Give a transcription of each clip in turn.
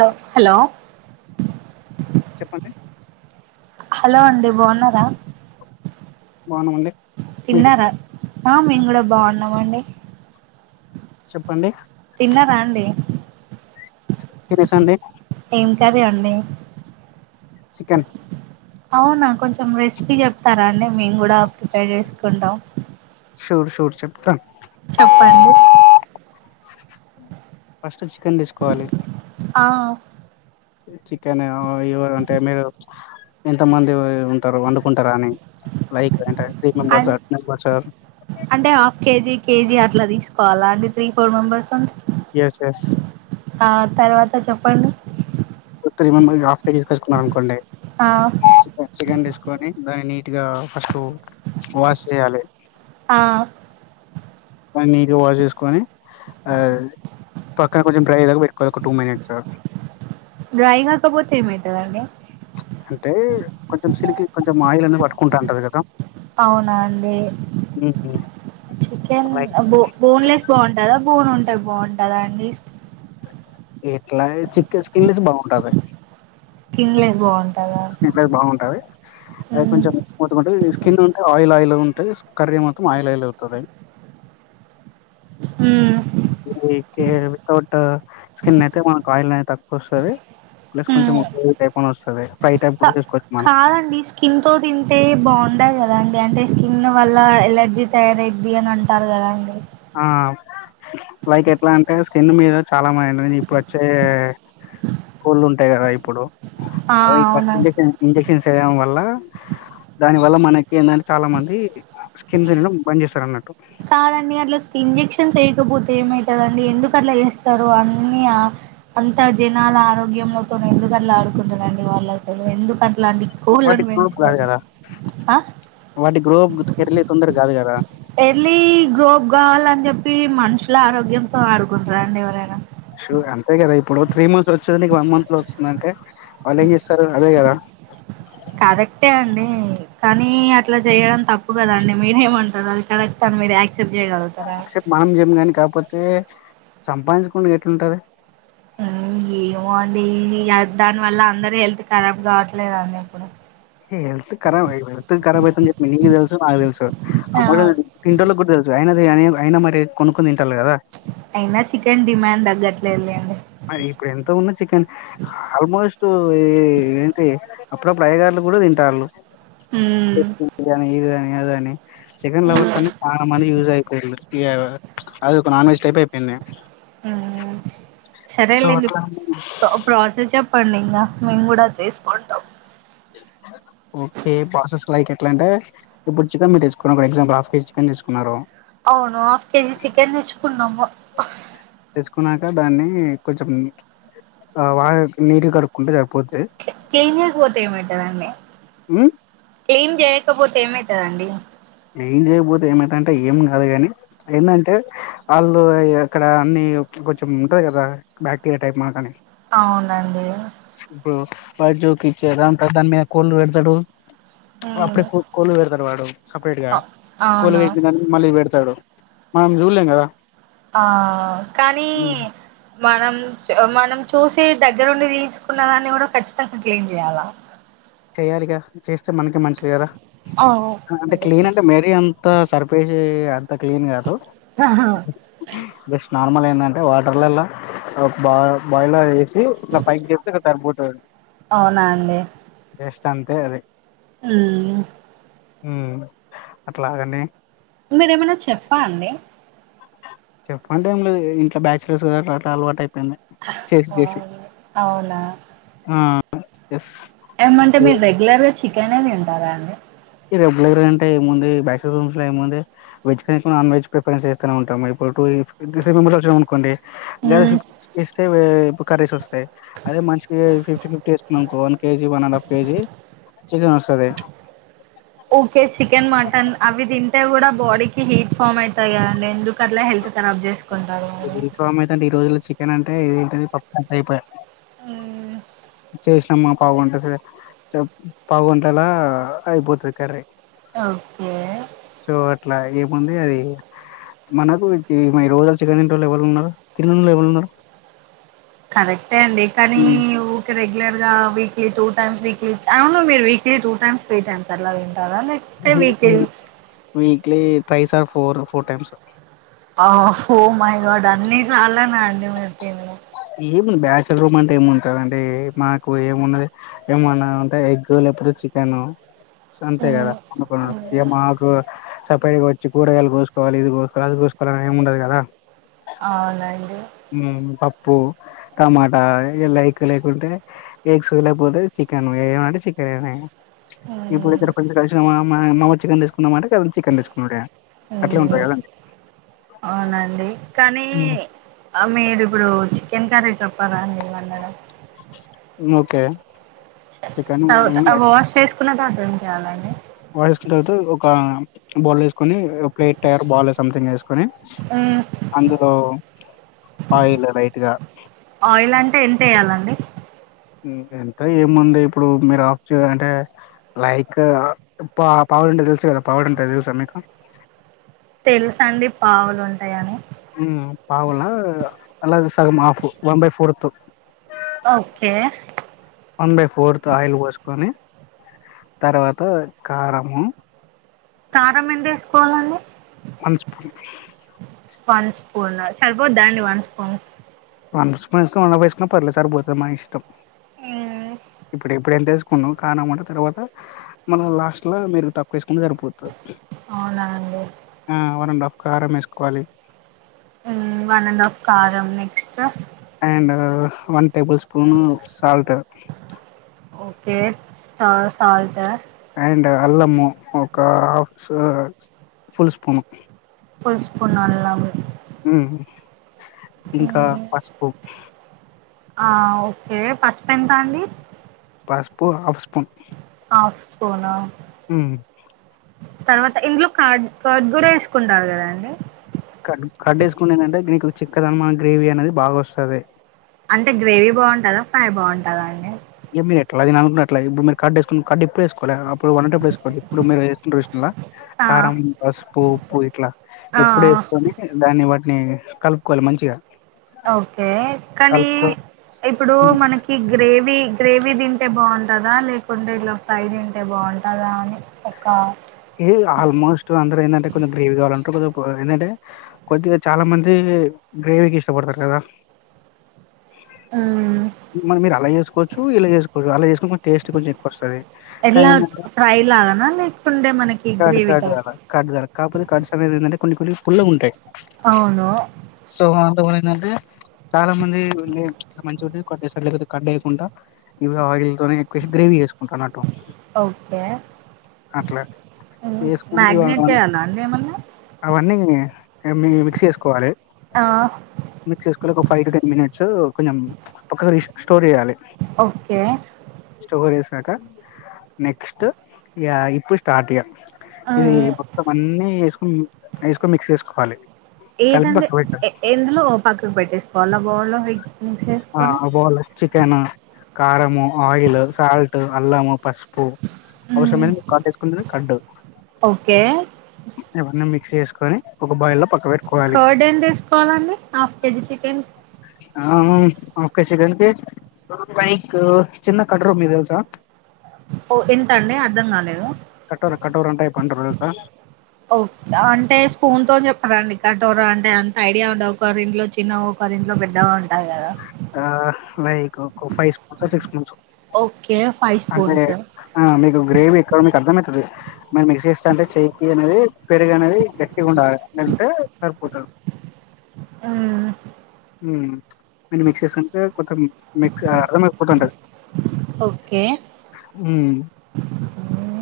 లో హలో చెప్పండి హలో అండి బావున్నారా బావున్నమండి తిన్నారా ఆ మేం గూడా బావున్నామండి చెప్పండి తిన్నరా అండి తేనెసండి ఎం కర్రి అండి చికన్ ఔన కొంచెం రెస్పీ చేప్తారా అండి మేం గూడా ప్రిపేర్ జేస్కుంటాం షూడ్ షూడ్ చెప్తాన్ చెప్పండి ఫస్ట్ చికెన్ దిస్కోవాలి ఆ చికెన్ ఆ ఎవరు అంటే మీరు ఎంత మంది ఉంటారు వండుకుంటారాని లైక్ అంటే త్రీ మెంబర్స్ అన్ టూ మెంబర్స్ సార్? అంటే హాఫ్ కేజీ కేజీ అట్ ఇట్లా తీసుకోవాల అండి త్రి ఫోర్ మెంబెర్స్ ఉం ఎస్ ఎస్ ఆ తర్వాత చెప్పండి ఓ త్రి మెంబెర్స్ కి హాఫ్ కేజీ తీసుకచ్చుకున్నారు అనుకోండి ఆ చికెన్ తీస్ కొని దాన్ని నీట్ గా ఫస్ట్ వాష్ చేయాలి ఆ బా నీటి గా వాష్ చేసుకొని ఆ పక్కన కొంచెం డ్రై అయేదాకా పెట్టుకోవాలి ఒక టూ మినిట్స్ డ్రై కాకపోతే ఏమైంతదండి అంటే కొంచెం సిలికి కొంచెం ఆయిల్ అనేది పట్టుకుంటాంటది కదా అవునా అండి చికెన్ లైక్ బో బోన్ లెస్ బావుంటద బోన్ ఉంటది అది బావుంటద అండి ఎట్లా చిక్ స్కిన్ లెసే బావుంటాది స్కిన్లెస్ బాగుంటదా స్కిన్ లెస్ బావుంటాది అది కొంచెం స్మూత్ గా ఉంటే స్కిన్ ఉంటే ఆయిల్ ఆయిల్ గా ఉంటే కర్రీ మొత్తం ఆయిల్ ఆయిల్ అవుతాది ఉమ్ కే వితౌట్ స్కిన్ అయితే మనకు ఆయిల్ అనేది తక్కువ వస్తాది ప్లస్ కొంచెం ఉక్కు టైపు అని వస్తాది ఫ్రై టైపు కా కూడా చేసుకోవచ్చు మనం కాదండి స్కిన్ తో తింటే బావుండకదండి అంటే స్కిన్ వల్ల ఎలేర్జీ తయారయిద్ది అని అంటారు కదా అండి ఆ లైక్ ఎట్లా అంటే స్కిన్ మీద చాలా మైను ఇప్పుడు వచ్చే కొడ్లు ఉంటాయి కదా ఇప్పుడు ఆ అవి వర్కులు అవునండి చేసే ఇంజక్షన్స్ వేయడం వల్ల దాని వల్ల మనకి ఏంది అంటే చాలా మంది స్కిన్ తినడం బంద్ చేస్తారు అన్నట్టు కాదండి అట్లా ఇంజక్షన్ వేయకపోతే ఏమవుతదండి ఎందుకు అట్లా చేస్తారు అన్ని ఆ అంత జనాల ఆరోగ్యంలతో ఎందుకు అలా ఆడుకుంటారండి వాళ్ళు అసలు ఎందుకం ఇలాంటి కొడ్లను వాటికి రూల్స్ కాదు పెంచుతారు కదా ఆ వాటి గ్రోత్ తెరలే తొందర కాదు కదా కి గ్రోప్ కావాలని చెప్పి మనుషుల ఆరోగ్యంతో ఆడుకుంటారండి ఎవరైనా శు అంతే కదా ఇప్పుడు త్రీ మంత్స్ వచ్చిది నీకు వన్ మంత్ లో వచ్చిందంటే వాళ్ళు ఏం చెస్తారు అదే కదా కరెక్ట్ అండి కానీ అట్లా చేయడం తప్పు కదాండి మీరేమంటారు అది కరెక్ట్ అని మీరు యాక్ యాక్సెప్ట్ మనం జేయం గాని కాకపోతే సంపాదించుకుండా ఎట్లుంటది ఉమ్ ఏమో అండి దాని వల్ల అందరు హెల్త్ ఖరాబ్ కావట్లేదా అండి ఇపుడు హల్త్ ఖరాబ్ హెల్త్ ఖరాబ్ అయితని చెప్పి నీకు తెలుసు నాకు తెలుసు ఆ మాములు తింటోలకు కూడా తెలుసు అయ అయన మరి కొన్నుకొని అయినా చికెన్ డిమాండ్ తగ్గట్లే లేండి మరి ఇప్పుడు ఎంతో ఉన్న చికెన్ ఆల్మోస్ట్ ఏంటి అప్పుడప్పుడు అయ్యగార్లు కూడా తింటాలు ఉమ్, బిర్యానీ ఇది అని అది అని చికెన్ లవర్స్ అనే చాలా మంది యూస్ అయిపోలు అది ఒక నాన్ వెెజ్ టైపు అయిపోయింది ఉమ్ సో సరేలేండి అట్లా ప్ర-ప్రాసెస్ చెప్పండి ఇంగ మేము కూడా చేసుకోంటాం ఓకే ప్రాసెస్ లైక్ ఎట్లాంటే ఇప్పుడు చికెన్ మీరు తెచ్చుకున్నారు ఎగ్జాంపుల్ ఒక హాఫ్ కేజి చికెన్ తెచ్చుకున్నారు అవును హాఫ్ కేజీ చికెన్ తేచ్చుకున్నాము తెచ్చుకున్నాక దాన్ని కొంచెం ఆ వా నీటిగా కడుక్కుంటూ జర్ కే కెమియ కి పోతే ఏమైతదండీ ఉమ్, ఏం చేయకపోతే ఏమైతదండి ఏం చేయపోతే ఏమైతదంటే ఏం గాదు గనీ ఏందంటే వాళ్ళు అ ఇగ అక్కడ అన్ని కొంచెం ఉంటది గదా బ్యాక్టీరియా టైప్ మాకానె ఆవునండి [unintelligible] దానిమీద కోళ్లు పెడ్తడు వ హ్మ్ అప్పుడే కోళ్ళు పెడ్తడు వాడు సపరేట్ గా అ కోడ్లు అవును పెట్టిన దానికి మళ్ళీ పెడ్తడు మనం జులేం గదా ఆ కానీ మనం చ్ మనం చూసి దగ్గరుండి తీయించుకున్న దాన్ని గుడ ఖచ్చితంగా క్లీన్ చేయాలా చెయాలిగా చేస్తే మనకే మంచిదె గద అవును అంటె అండి క్లీన్ అంటె మేరీ అన్ అంతా సర్పేశీ అంత క్లీన్ గాదు ఆహా జస్ నార్మల్ ఏందంటే వాటర్లలా బా బాయిల ఏసి ఇంక పైకి లేప్తె క సరిపోతది ఔనా అండి జస్ట్ అంతే అది మ్ గ మ్ అట్లా దాన్ని మీరేమన్న చెఫ్ఫా అండి చెఫ్ అంటే ఏం లేదు ఇంట్ల బ్యాచలర్స్ గా అట్లా అలవాటై పోయింది చేసి చేసి అవును. అవునా ఆ ఎస్ ఏమంటే మీర్ రెగ్యులర్ గా చికెనే తింటారా అండి రెగ్యులర్ గా అంటే ఏముంది బ్యాచిలర్స్ రూమ్స్ లో ఏముంది వెజ్ కన నాన్ వెజ్ ప్రిఫరెన్స్ చేస్తనే ఉంటాము ఎప్ హ్మ్ [unintelligible] కరీస్ ఒస్తాయి అదే మనిషికి ఫిఫ్టీ ఫిఫ్టీ ఎస్కున్నమనుకో one KG one and half KG chicken ఓస్తదీ ఊకే చికెన్ మటన్ అవి దింటే కూడా బాడీకి హీట్ ఫామ్ ఐతాయిది కదండి ఎందుకు అట్లా హెల్ కరాబ్ జెస్ హీట్ ఫామ్ అయితదంటే ఈ రోజుల్లో చికెన్ అంటే ఏంటిది పప్పు చారు ట్రైప్ పైయ్ హ్మ్. చేస్ అమ్మా పౌగంట సే చెప్ పౌగంటలా అయిపోతది కర్రీ ఓకే సో అట్లా ఏముంది అది మనకు [unintelligible] రోజ్ ఆ చికెన్ తినేటోలు ఎవలున్నర తిననోలు ఎవరున్నారు కరెక్టే అండి కానీ ఊకె రెగ్ రెగ్యులర్గా వీక్లీ టూ టైమ్స్ వీక్లీ అహా మీరు weekly two times three times అట్లతిన్ వీ వి weekly ట్రిస్ or four four times ఆ హో మైగడ్ అన్ని సర్లాన అండి మీరు తిన్ ఏమి బ్యాచలర్ రూమ్ అంటే ఏముంటదండీ మాకు ఏమున్నది ఎమ్మన ఉంటె ఎగ్ లేకపోతే చిక్ కెనూ సో అంతే గదా హ్మ్. వండుకునుడు హ్మ్. ఇగ మాకు సుప్రైజ్ గ ఒచ్చి కూరగైల్ గోసుకోవాలి ఇవి గోస్కోల్ అవి గోస్కోల్ అని ఏం ఉండదు గదా ఔనండి మ్ పప్పు టమాటా ఇగ లైక్ లేకుంటే ఎగ్స్ లేకపోతే చికెన్ ఏ ఏమంటే చికెన్ ఏనై ఇప్పుడు హ్మ్. ఇద్దర్ ఫ్రెస్ కల్సినమా మామ చికెన్ తీసుకుందామా అంటే చికెన్ తీసుకునుడే అట్లే ఉంటది కదండి ఔనండి కానీ ఆ మీర్ ఇప్పుడు చికెన్ కర్రీ చెప్పారా అండి వండడం ఒకే అవు వాష్ చేసుకున్న తర్వాత ఏం చేయాలండి. వాహ్ చేసుకున్న తర్వాత ఒక బౌల్ తి కోని ప్లేట్ ఆర్ బాల్ సంథింగ్ వేసుకుని హ్మ్. అందులో ఆయిలు లైట్ గా ఆయిల్ అంటే ఎంతేయాలండి? ఎంత ఎముంది ఇప్పుడు మీరు ఆఫ్ అంటే లైక్ పాప్ రెండు తెలుసు కదా పావడంటె తెలుస మీకు తెలుసండి పావులు ఉంటాయని పావుల అలా సగం half one by fourth okay. One by fourth oil పోసుకొని తర్వాత కారము కారం ఎంత వేసుకోవాలండి వన్ స్పూన్ వన్ సరిపోద్దా అండి వన్ స్పూన్ వన్ స్పూన్ వేస్క్ వన్ అఫ్ వేసుకున్న పర్లే సరిపోతాది మనిఇష్టం ఇప్పుడు ఇప్పుడు ఎంతేస్ కానమాట తర్వాత మనం లాస్ట్ లో మీరు తక్ వేస్ సరిపోతది అవునా అండి ఆ వన్ అండ్ హాఫ్ కారం వేసుకోవాలి. ఆ వన్ అండ్ ఆఫ్ కారం next and one table spoon salt okay స సాల్ట్ అండ్ అల్లము ఒక half full spoon full spoon అల్లం ఉమ్ ఇంకా పసుపు ఆ ఓకే పసుపు ఎంత అండి పసుపు హాఫ్ స్పూన్ ఆఫ్ స్పూన్ ఆ తర్వాత ఇందులో క కర్డ్ కూడా వేసుకుంటారు. కదాండి కడ్ కర్డ్ వేసుకుంటే ఏందంటే దీకు చికెన్ గ్రేవీ అనేది బాగా వస్తది. అంటే గ్రేవీ బాగుంటదా ఫ్రై బాగుంటదా అండి. ఏ మీరు ఎట్లా దినాలి. అనుకుంటే అట్లా ఇప్పుడు మీరు కర్డ్ కర్డ్ ఎప్పుడు వేసుకోలేరా ఎప్పుడు కావాలంటే అప్పుడు వేసుకోవద్దు. ఇప్పుడు మీరు వేసుకున్నారు చూసిర్రా కారం, పసుపు, ఉప్పు ఇట్లా ఇప్పుడే కొని దాన్ని వాటిని కలుపుకోవాలి మంచిగా ఓకే కానీ కలుపుకో ఇప్పుడు మనకి గ్రేవీ గ్రేవీ తింటే బాగుంటదా లేకుంటే ఇలా ఫ్రై తింటే బాగుంటదా అని ఒక ఏ ఆల్మోస్ట్ అందరు ఏందంటే కొంచెం గ్రేవి కావాలంటరు. కొ ఏందంటే కొద్దిగా చాలా మంది గ్రేవీకి ఇష్టపడతారు కదా ఉ మనం మీరు అలా చేసుకోవచ్చు. ఇలా చేసుకోవచ్చు. అలా చేసుకుంటే టేస్ట్ కొంచెం ఎక్కువ వస్తది. కానీ ఏంది అంటే అననా లే కర్డ్ కర్డ్ ఆలా కర్డ్ కాకపోతే కర్డ్స్ అనేది ఏందంటే కొన్ని కొన్ని పుల్లగ ఉంటాయి. అవును ఏంది అంటే చాలా మంది ఉండే మంచి ఉ కర్డ్ ఎస్తారు. లేకపోతే కర్డ్ వేయకుండా, ఇవి ఆయిల్ తోనే ఎక్కువ ఎసి గ్రేవీ చెస్ ఉంటున్నట్టు అట్లే మ్యాగ్నెట్ చేయాలా అండి ఎమన్నా అన్నీ మి మిక్స్ చేసుకోవాలి. ఆ మిక్స్ చేసుకోవాలి ఒక ఫైవ్ టు టెన్ మినిట్స్ కొంచెం పక్క స్టోర్ చేయాలె. ఓకే కాక నెక్స్ట్ ఇగ ఇప్పుడు స్టార్ట్ ఇగ ఆ ఇది మొత్తం అన్ని వేసుకొని వేసుకొని మిక్స్ చేసుకోవాలి కలిపి ఏదండి పక్క పెట్టాలి ఎ-ఎందులో పక్కకు పెట్టేసుకోవాలి బౌల్ లో ఆ ఓ బౌల్ చికన్ కారము ఆయిల్ సాల్ట్ అల్లము పస్ ప్పు మ్ అవసరం అ మీకు కడ్ వేసుకుంట కడ్డు ఓకే ఇవన్నీ మీక్ చేస్కొని ఒక బైలం కర్డ్ ఏం తీసుకోవాలండి హాఫ్ కేజి చికెన్ ఆహా ఆఫ్ కేజీ చికెన్ కి చిన్న కటరు మీకు తెలుసా ఓ ఎంత అండి అర్ధం గాలేదు కఠోర కఠోర అంటే పంట గదా సార్ ఓ అంటే స్పూన్ తో చెప్పరా అండి కటోర అంటే అంత ఐడియా ఉండవు ఒకరింట్లో చిన్న ఒక కరి ఇంట్లో పెద్దగా ఉంటాయి గదా ఆ లైకు ఒక ఫైవ్ స్పూన్సో సిక్స్ స్పూన్సో ఓకే ఫైవ్ అంటే స్పూన్స్ ఆ మీకు గ్రేవీ ఎక్కువ మీకు అర్థమై మేము మిక్సీ ఇస్తా అంటే చేకి అన్నది పెరుగు అనేది గట్టిగా ఉండాలి ఉంటే సరిపోతడు మ్మ్ ఉమ్ అండ్ మిక్స్ చేసుకుంటే కొంతం మిక్స్ అర్థమైపోతుంటది ఓకే ఉమ్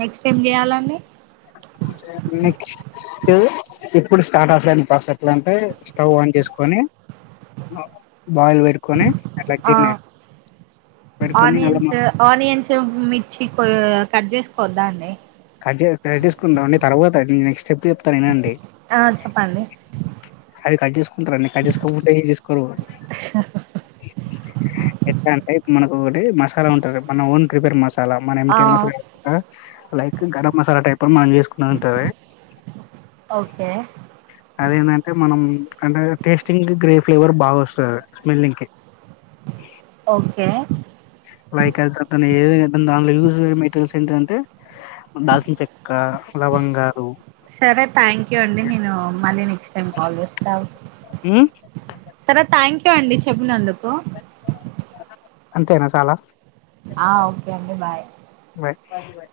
నెక్స్ట్ ఏం చేయాలండి నెక్స్ట్ ఇప్పుడు స్టార్ట్ అసాను ఎట్లా అంటే స్టవ్ ఆన్ చేసుకొని బాయిల్ పెట్టుకొని అట్ల ఆ గిన్నె పెట్టుకొని అలా మ ఆనియన్స్ ఆనియన్స్ మిర్చి కో-కట్ చేసుకోవద్దాండి కట్ చెయ్ కట్ చేసుకుంటావ్వని తర్వాత అది నెక్స్ట్ స్టెప్ చెప్తా వినండి ఆ చెప్పండి అవి కట్ చేసుకుంటారన్ని కట్ చేసుకోకుండా ఏం చేస్కోరు ఎట్లా అంటే ఇప్పుడు మనక్ ఒకటి మసాలా ఉంటది మన ఓన్ ప్రిపెర్ మసాలా మన ఏం ఆ టి ఆర్ మసాలా గరం మసాలా టైప్ మనం జెసుకున్నది ఉంటది ఓకే అదేందంటే మనం అంటే టేస్టింగ్ గ్రేవ్ ఫ్లేవర్ బాగ వస్తదాది స్మెల్లింగ్ కి ఓకే లైక్ [unintelligible] లవంగాలు సరే థాంక్యూ అండి నేను మళ్ళీ నెక్స్ట్ టైం కాల్ చేస్తావ్ మ్ థ్యాంక్యూ అండి చెప్పినందుకు అంతేన సాల ఆ ఓకే అండి బాయ్ బాయ్ బాయ్